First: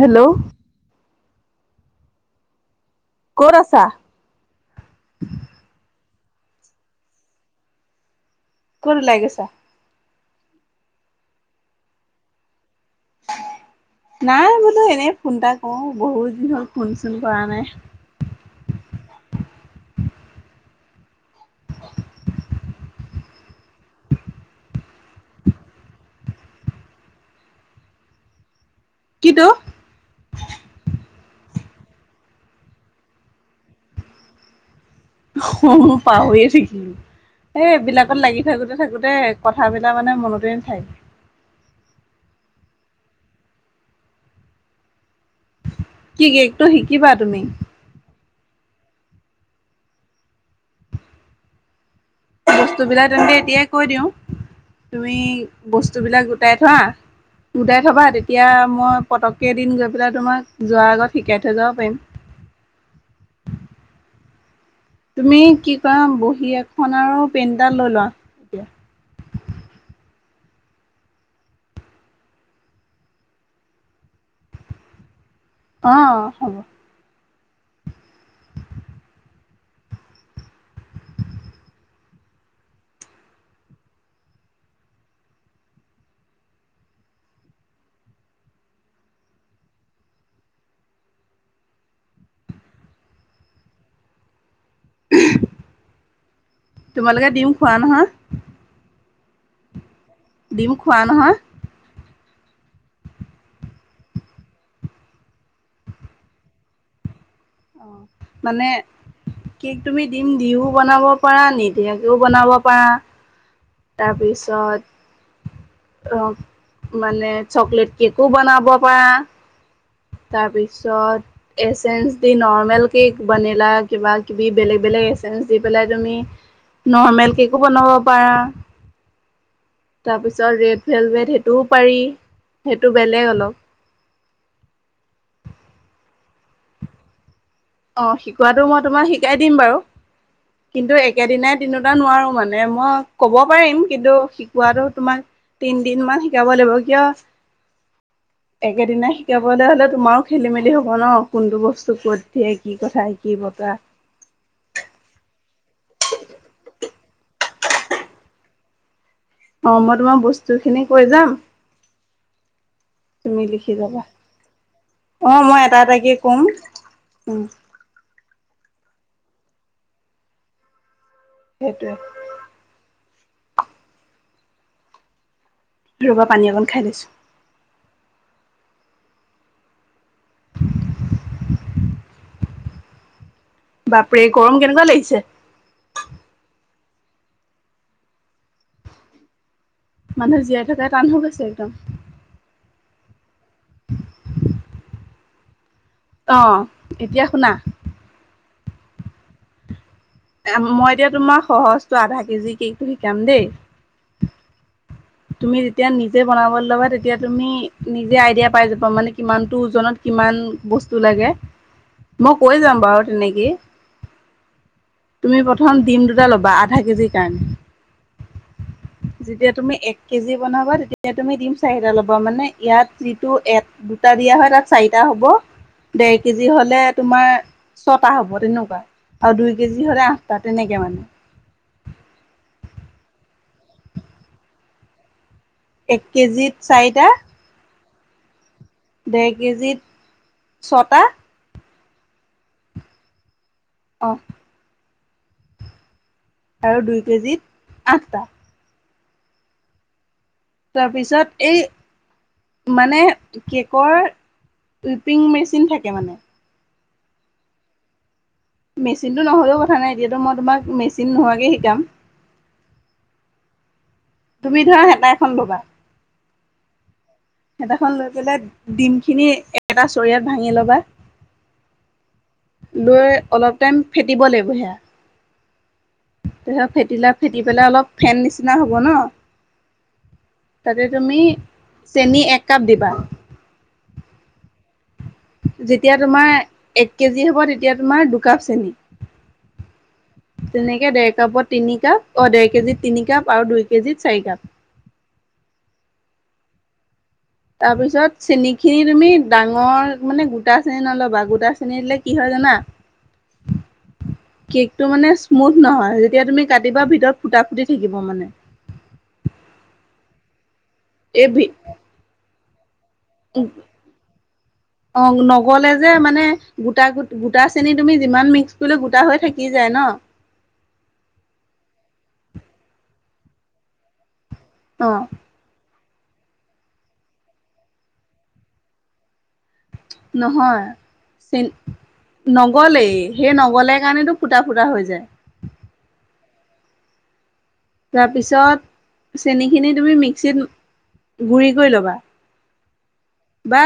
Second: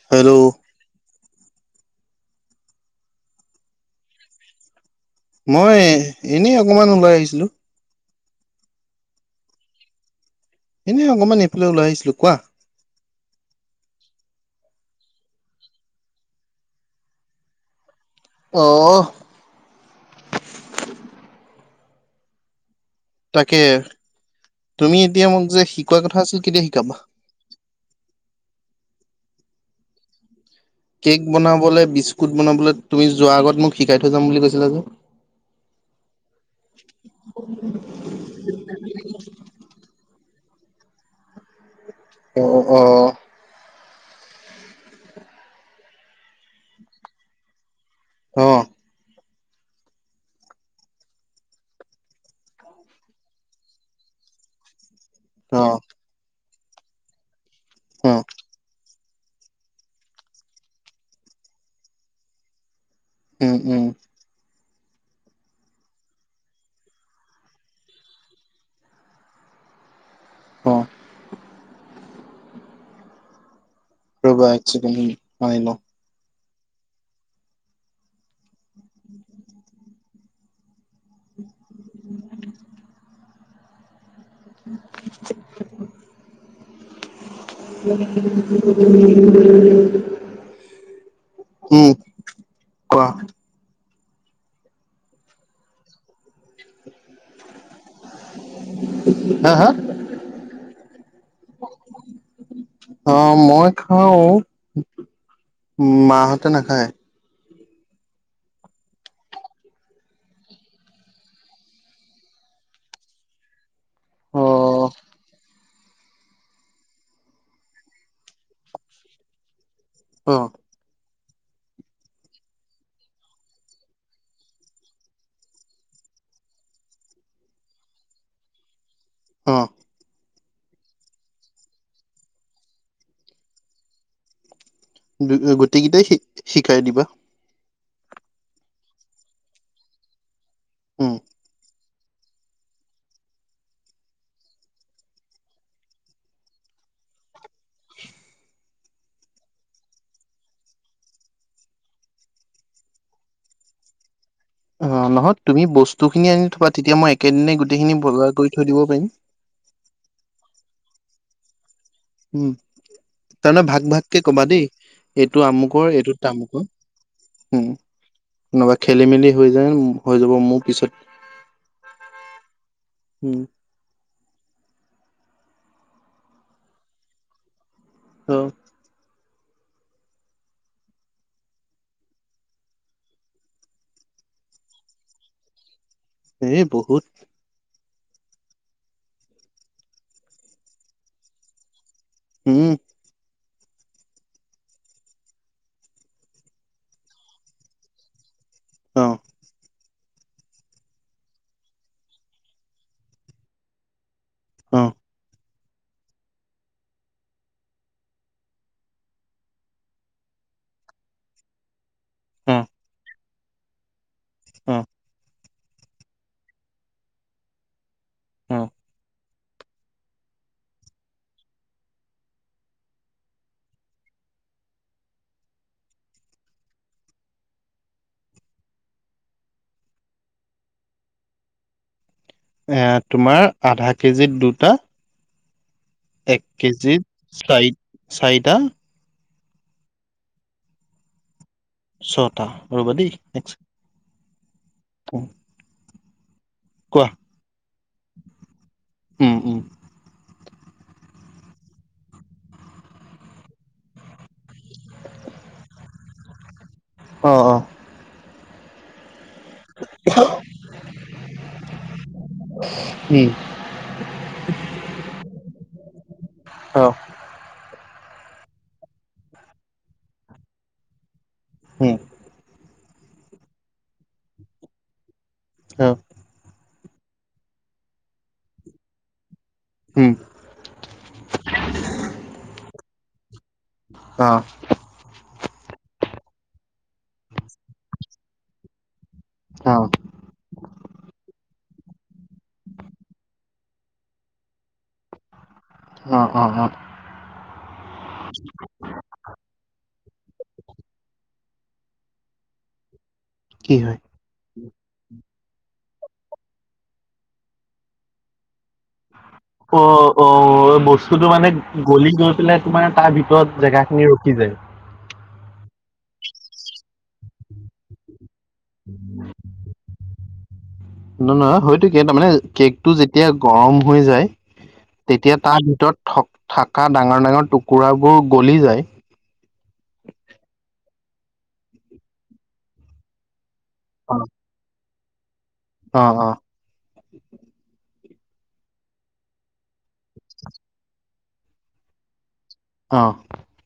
Hello ক'ত আছা? মই এনেই অকমান ওলাই আহিছিলো। কত ওলাই গৈছা? এনেই অকনমান এইফালে ওলাই আহিছিলো, কোৱা? [inaudible] নাই বোলো এনেই ফোন এটা কৰো, বহুত দিন হল ফোন চোন কৰা নাই। অঅ তাকে, তুমি এতিয়া মোক যে শিকোৱা কথা আছিল কেতিয়া শিকাবা? কি তো? কেক বনাবলৈ, বিস্কুট বনাবলৈ তুমি যোৱাৰ আগত মোক শিকাই থৈ যাম বুলি কৈছিলা যে। অহ পাহৰিয়ে থাকিলো। এ এই বিলাকত লাগি থাকোতে থাকোতে কথাবিলাক মানে মনতে থাকে। অ অ অ কি কেকটো শিকিবা তুমি? অ বস্তুবিলাক তেন্তে এতিয়াই কৈ দিওঁ, তুমি অ বস্তুবিলাক গোটাই থোৱা গোটাই থবা অ তেতিয়া মই- পটকক এদিন গৈ পেলাই তোমাক যোৱাৰ আগত শিকাই থৈ যাব পাৰিম। উম উম। তুমি কি কৰা বহী এখন আৰু পেইণ্ এটা লৈ লোৱা। এতিয়া- [unintelligible] অ ৰবা একচেকেন কি অ হ'ব- উ [unintelligible] [unintelligible] উম কোৱা? তোমালোকে দিম খোৱা নহয়। হা হা দিম খোৱা নহয়। অ মই খাও মাহতে নাখায়- অ মানে- কেক তুমি দিম দিও বনাব পাৰা নিদিয়াকেও বনাব পাৰা। অ তাৰপিছত- আহ মানে চকলেট কেকো বনাব পাৰা। অ তাৰপিছত এচ এঞ্চ য নৰ্মেল কেক বনিলা কিবা কিবি বেলেগ বেলেগ এচেমচ দি পেলাই তুমি। নৰ্মেল কেকো বনাব পাৰা। অ তাৰপিছত ৰেড ভেল ভেট সেইটোও পাৰি সেইটো বেলেগ অলপ- দুই গোটেইকেইটাই শিক শিকাই দিবা। অ শিকোৱাটো মই তোমাক শিকাই দিম বাৰু কিন্তু উম একেদিনাই দিনত- নোৱাৰো মানে মই ক'ব পাৰিম কিন্তু শিকোৱাটো তোমাক- তিনিদিন মান শিকাব লাগিব কিয়। একেদিনা শিকাবলে হ'লে তোমাৰো খেলি মেলি হব ন কোনটো বস্তু ক'ত- হে কি কথা কি বতৰা- অ নহয় তুমি বস্তুখিনি আনি থবা তেতিয়া মই একেদিন গোটেইখিনি বজাৰ কৰি থৈ দিব পাৰিম। অ মই তোমাৰ বস্তু খিনি কৈ যাম। উম তুমি তাৰমানে লিখি ভাগ যাবা ভাগকে কবা দেই অ এইটো মই এটা আমুকৰ এটাকে এইটো কম তামুকৰ উম নহলেবা খেলি মেলি হৈ যায় হৈ যাব মোৰ পিছত সেইটোৱে হম ৰ'বা পানী অকণ খাই লৈছোঁ। অ বাপৰে গৰম কেনেকুৱা লাগিছে এ বহুত মানুহ জীয়াই থাকাই টান হৈ গৈছে একদম উম অ এতিয়া শুনা অ মই এতিয়া তোমাৰ সহজটো আধা কেজি কেকটো শিকাম দেই- অ তুমি যেতিয়া নিজে বনাবলৈ ল'বা তেতিয়া তুমি নিজে আইডিয়া পাই যাবা মানে কিমানটো ওজনত কিমান। বস্তু লাগে মই কৈ অ যাম বাৰু তেনেকেই অ তুমি প্ৰথম ডিম দুটা ল'বা আধা কেজিৰ কাৰণে উম। যেতিয়া তুমি এক। কেজি বনাবা তেতিয়া তুমি দিম চাৰিটা ল'বা মানে ইয়াত যিটো এট দুটা দিয়া হয় তাত চাৰিটা হব ঢেৰ কেজি হলে তোমাৰ ছটা হ'ব তেনেকুৱা আৰু দুই কেজি হলে আঠটা তেনেকে মানে এ তোমাৰ আধা কেজিত দুটা এক কেজিত চাৰিটা কেজিত চাৰি চাৰিটা ঢেৰ কেজিত ছটা ছটা ৰবা দেই এক ছেকেণ্ড অ অ আৰু দুই কেজিত আঠটা উম উম তাৰপিছত এই মানে কেকৰ উইপিং মেচিন থাকে মানে অ অ মেচিনটো নহ'লেও কথা নাই এতিয়াতো মই তোমাক মেচিন নোহোৱাকে শিকাম উম তুমি ধৰা হেতা এখন লবা অ খন লৈ পেলাই ডিম খিনি এটা চৰিয়াত ভাঙি ল'বা। হম। লৈ অলপ টাইম ফেটিব লাগিব সেয়া। অ ফেটিলা ফেটি পেলাই অলপ ফেন নিচিনা হ'ব ন। হম। তাতে তুমি চেনি এক কাপ দিবা। অ। যেতিয়া তোমাৰ এক কেজি হ'ব তেতিয়া তোমাৰ দুকাপ চেনি। অ তেনেকে ডেৰ কাপত। তিনি কাপ অ ডেৰ কেজিত তিনি কাপ আৰু দুই কেজিত চাৰি কাপ। উ উ অ। তাৰ পিছত চেনি খিনি তুমি ডাঙৰ। মানে গোটা চেনী নল'বা গোটা চেনী দিলে কি হয় জানা। কি হয়? কেকটো মানে স্মুথ নহয় যেতিয়া তুমি কাটিবা ভিতৰত ফুটা ফুটি থাকিব মানে। অ অ বস্তুটো এই ভি মানে গলি গৈ পেলাই তানে তাৰ ভিতৰত জেগা খিনি ৰখি যায়। অ' নগ'লে যে মানে গোটা গোটা চেনী তুমি যিমান মিক্স কৰিলে গোটা হৈ থাকি যায় ন। নহ নহয় হয়তটো কেই তাৰ মানে কেক টো যেতিয়া গৰম হৈ যায়। অ' তেতিয়া তাৰ ভিতৰত থ থকা ডাঙৰ ডাঙৰ টুকুৰাবোৰ গলি যায়। নহয় চ নগলেই সেই নগলে। সেইকাৰণেতো অ', ফুটা ফুটা হৈ যায়। অ অ। তাৰপিছত চেনিখিনি তুমি মিক্সিত গুড়ি কৰি ল'বা। অহ। বা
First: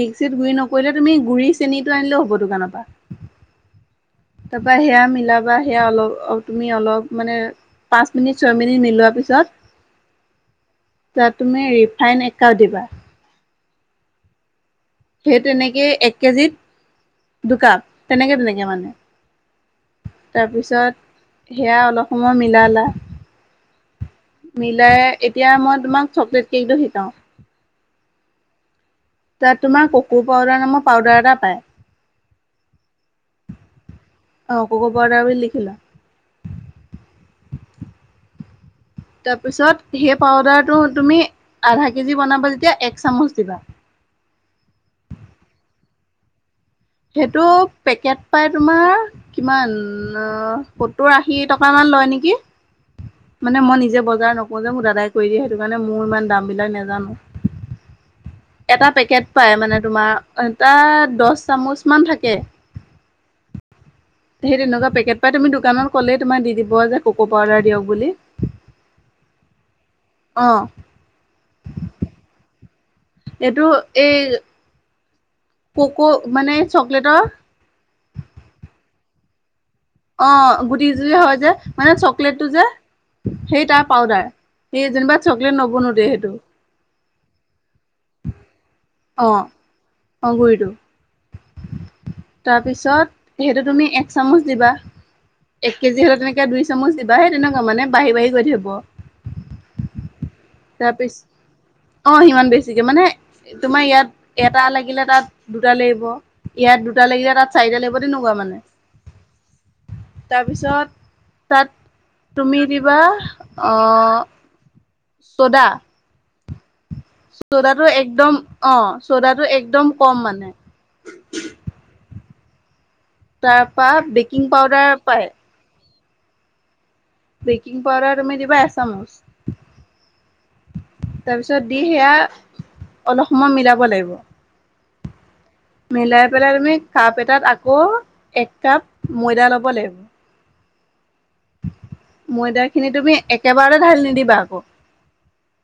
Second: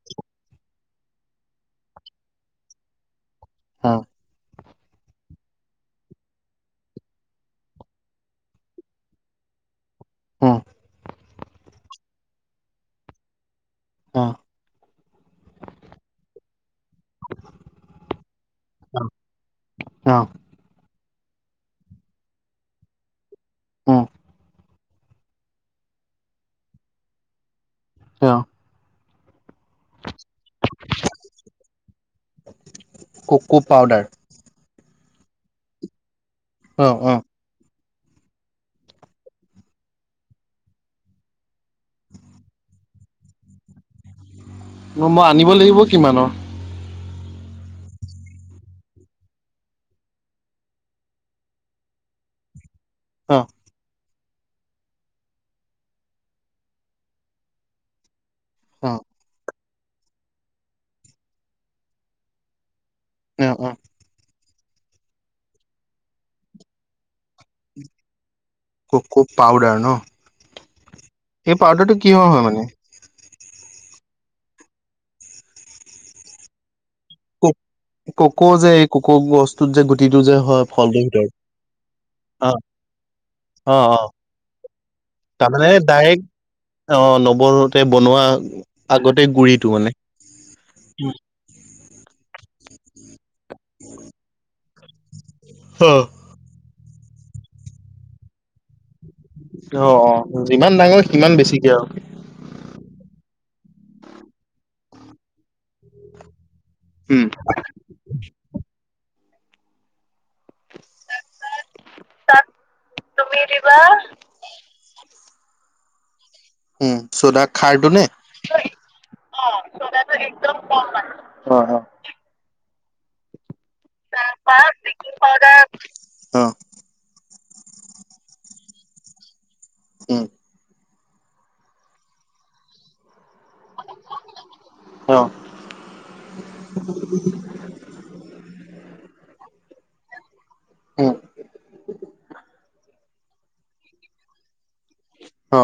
মিক্সিত গুৰি নকৰিলে তুমি গুড়ি চেনিটো আনিলেও হ'ব দোকানৰ পৰা। অ। তাৰপা সেয়া মিলাবা সেয়া অলপ তুমি অলপ মানে। পাঁচ মিনিট ছয় মিনিট মিলোৱা পিছত। হ। তাত তুমি ৰিফাইন একাও দিবা অ সেই তেনেকেই এক কেজিত দুকাপ তেনেকে তেনেকে মানে। অ', তাৰপিছত সেয়া অলপ সময় মিলালা। অ। মিলাই এতিয়া মই তোমাক চকলেট কেকটো শিকাওঁ। অ। তাত তোমাৰ ক ককো পাউদাৰ নামৰ পাউদাৰ এটা পায় অ। কোকো পাউদাৰ কক পাউদাৰ বুলি লিখিলা। অ অ। তাৰপিছত সেই পাউদাৰটো তুমি আধা কেজি বনাবা যেতিয়া এক চামুচ দিবা। [unintelligible] মই আনিব লাগিব কিমানৰ। সেইটো পেকেট পাই তোমাৰ কিমান সত্তৰ আশী টকা মান। লয় নেকি অ', মানে মই নিজে ব। বজাৰ নকওঁ যে মোক দাদাই কৰি দিয়ে সেইটো কাৰণে মোৰ ইমান দাম বিলাক নাজানো। এটা অ', পেকেট পায় মানে তোমাৰ এটা দহ চামুচমান থাকে। অ অ সেই তেনেকুৱা পেকেট পাই তুমি দোকানত ক'লেই তোমাক দি দিব যে কক পাউদাৰ দিয়ক বুলি ক ক পাউদাৰ ন অ' এই পাউদাৰটো কিহৰ হয় মানে এইটো এই কোকো মানে চকলেটৰ কক জে এই কক গছ অ গুটি চুটি হয় যে মানে চকলেটটো অ যে সেই অ তাৰ অ পাউদাৰ সি যেনিবা চকলেট তাৰমানে নবনো দে ডাইৰেক্ট সেইটো অ নৱনোতে বনোৱা আগতে অ' গুৰিটো মানে অ' গুৰিটো। তাৰপিছত সেইটো তুমি এক চামুচ দিবা এক অ কেজি হলে তেনেকে দুই চামুচ দিবা সেই তেনেকুৱা মানে বাঢ়ি বাঢ়ি গৈ থাকিব অ অ যিমান ডাঙৰ তাৰপিছ সিমান বেছিকে আৰু অ সিমান বেছিকে মানে তোমাৰ ইয়াত এটা লাগিলে তাত দুটা লাগিব ইয়াত দুটা উম লাগিলে তাত চাৰিটা লাগিব তেনেকুৱা মানে তাৰপিছত তাত তাত তুমি দিবা তুমি দিবা আহ চ'দা উম চদা চ'দাটো খাৰটো নে একদম অ চ'দাটো একদম কম মানে অ হয় তাৰ পৰা তাৰ বেকিং পৰা পাউদাৰ বেকিং পায় পাউডাৰ অ বেকিং পাউদাৰ তুমি দিবা এচামুচ উম তাৰপিছত দি সেয়া অলপ সময় মিলাব লাগিব অ মিলাই পেলাই তুমি কাপ এটাত আকৌ এক কাপ ময়দা ল'ব লাগিব উম ময়দা খিনি তুমি একেবাৰতে ঢালি নিদিবা আকৌ অ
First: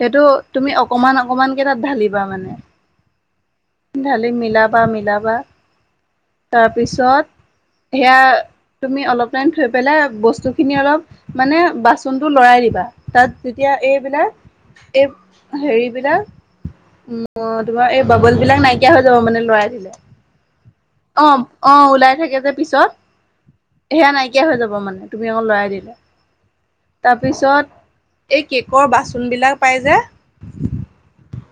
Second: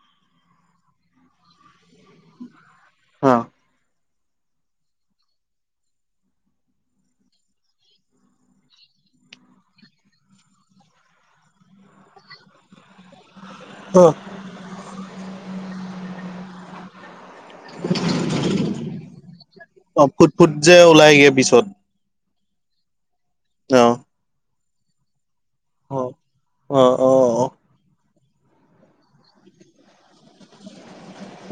সেইটো তুমি অকমান অকমানকে তাত ঢালিবা মানে অ ঢালি মিলাবা মিলাবা তাৰপিছত সেয়া তুমি অলপ টাইম থৈ পেলাই বস্তুখিনি অলপ মানে বাচনতটো লৰাই দিবা তাত যেতিয়া অ এইবিলাক এই হেৰিবিলাক, অ তোমাৰ এই বাবল বিলাক নাইকিয়া হৈ যাব মানে লৰাই দিলে। অ ফুট ফুট যে অ ওলাইগে পিছত অ ওলাই থাকে যে পিছত, অ সেয়া নাইকিয়া হৈ যাব মানে। অ অ অ অ [unintelligible] এই কেকৰ বাচনবিলাক পাই যে,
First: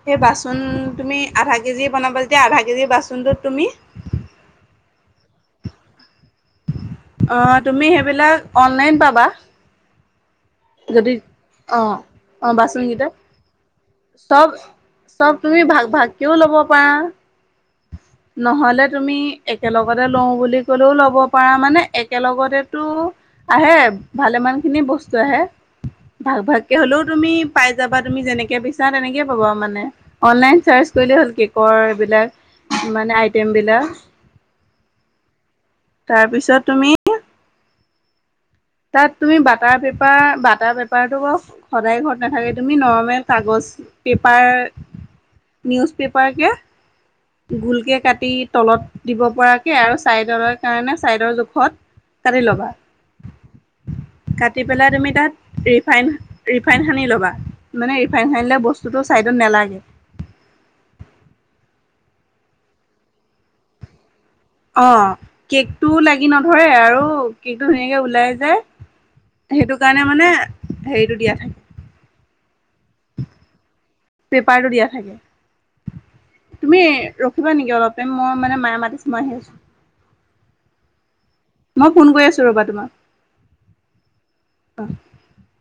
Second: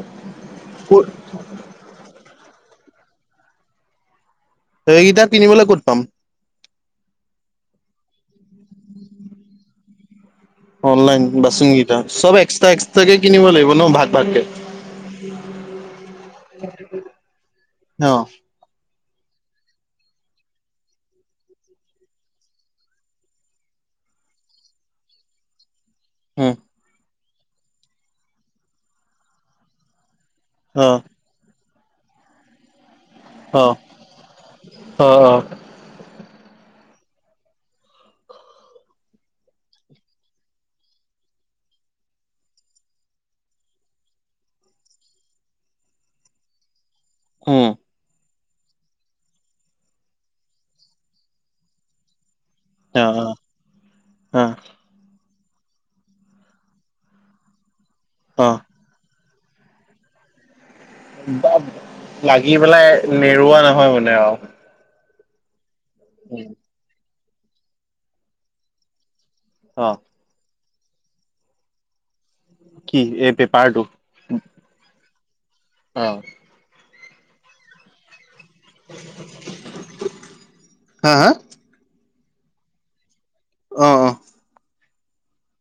সেই বাচন ক'ত তুমি আধা কেজি বনাব তেতিয়া আধা এই বাচনটোত তুমি ত এইকেইটা কিনিবলৈ ক'ত পাম? অ তুমি সেইবিলাক অনলাইন পাবা। যদি অনলাইন বাচন অ' কেইটা। চব অ' এক্সট্ৰা বাচনকেইটা এক্সট্ৰাকে কিনিব লাগিব ন ভাগ ভাগকে? চব চব তুমি ভাগ ভাগকেও ল'ব পাৰা, অ। নহ'লে তুমি একেলগতে লও বুলি ক'লেও ল'ব পাৰা। মানে একেলগতেতো আহে, ভালেমান খিনি বস্তু আহে। ভাগ উম ভাগকে হ'লেও তুমি পাই যাবা তুমি যেনেকে বিচাৰা তেনেকে পাবা মানে। অনলাইন চাৰ্চ অ কৰিলে হ'ল কেকৰ এইবিলাক মানে আইটেম অ বিলাক। অ অ তাৰপিছত তুমি তাত তুমি বাটাৰ পেপাৰ বাটাৰ পেপাৰটো ব সদায় ঘৰত নাথাকে, তুমি নৰমেল কাগজ পেপাৰ নিউজ পেপাৰ কে উম গোলকে কাটি, তলত দিব পৰাকে আৰু ছাইডৰ কাৰণে ছাইডৰ জোখত কাটি ল'বা। অ অ কাটি পেলাই তুমি তাত ৰিফাইন হানি লবা, মানে অ অ ৰিফাইন বস্তুটো নালাগে। লাগি পেলাই নেৰুৱা নহয় মানে আৰু। অ কেকটো লাগি নধৰে আৰু কেকটো ধুনীয়াকে ওলাই যায়। সেইটো অ কাৰণে মানে হেৰিটো দিয়া থাকে। কি এই পেপাৰটো পেপাৰটো দিয়া থাকে। অ তুমি ৰখিবা নেকি অলপ, মই মানে মায়ে মাতিছো মই আহি আছো। হা হা। কৰি আছোঁ ৰ'বা তোমাৰ। অ অ। বা [unintelligible]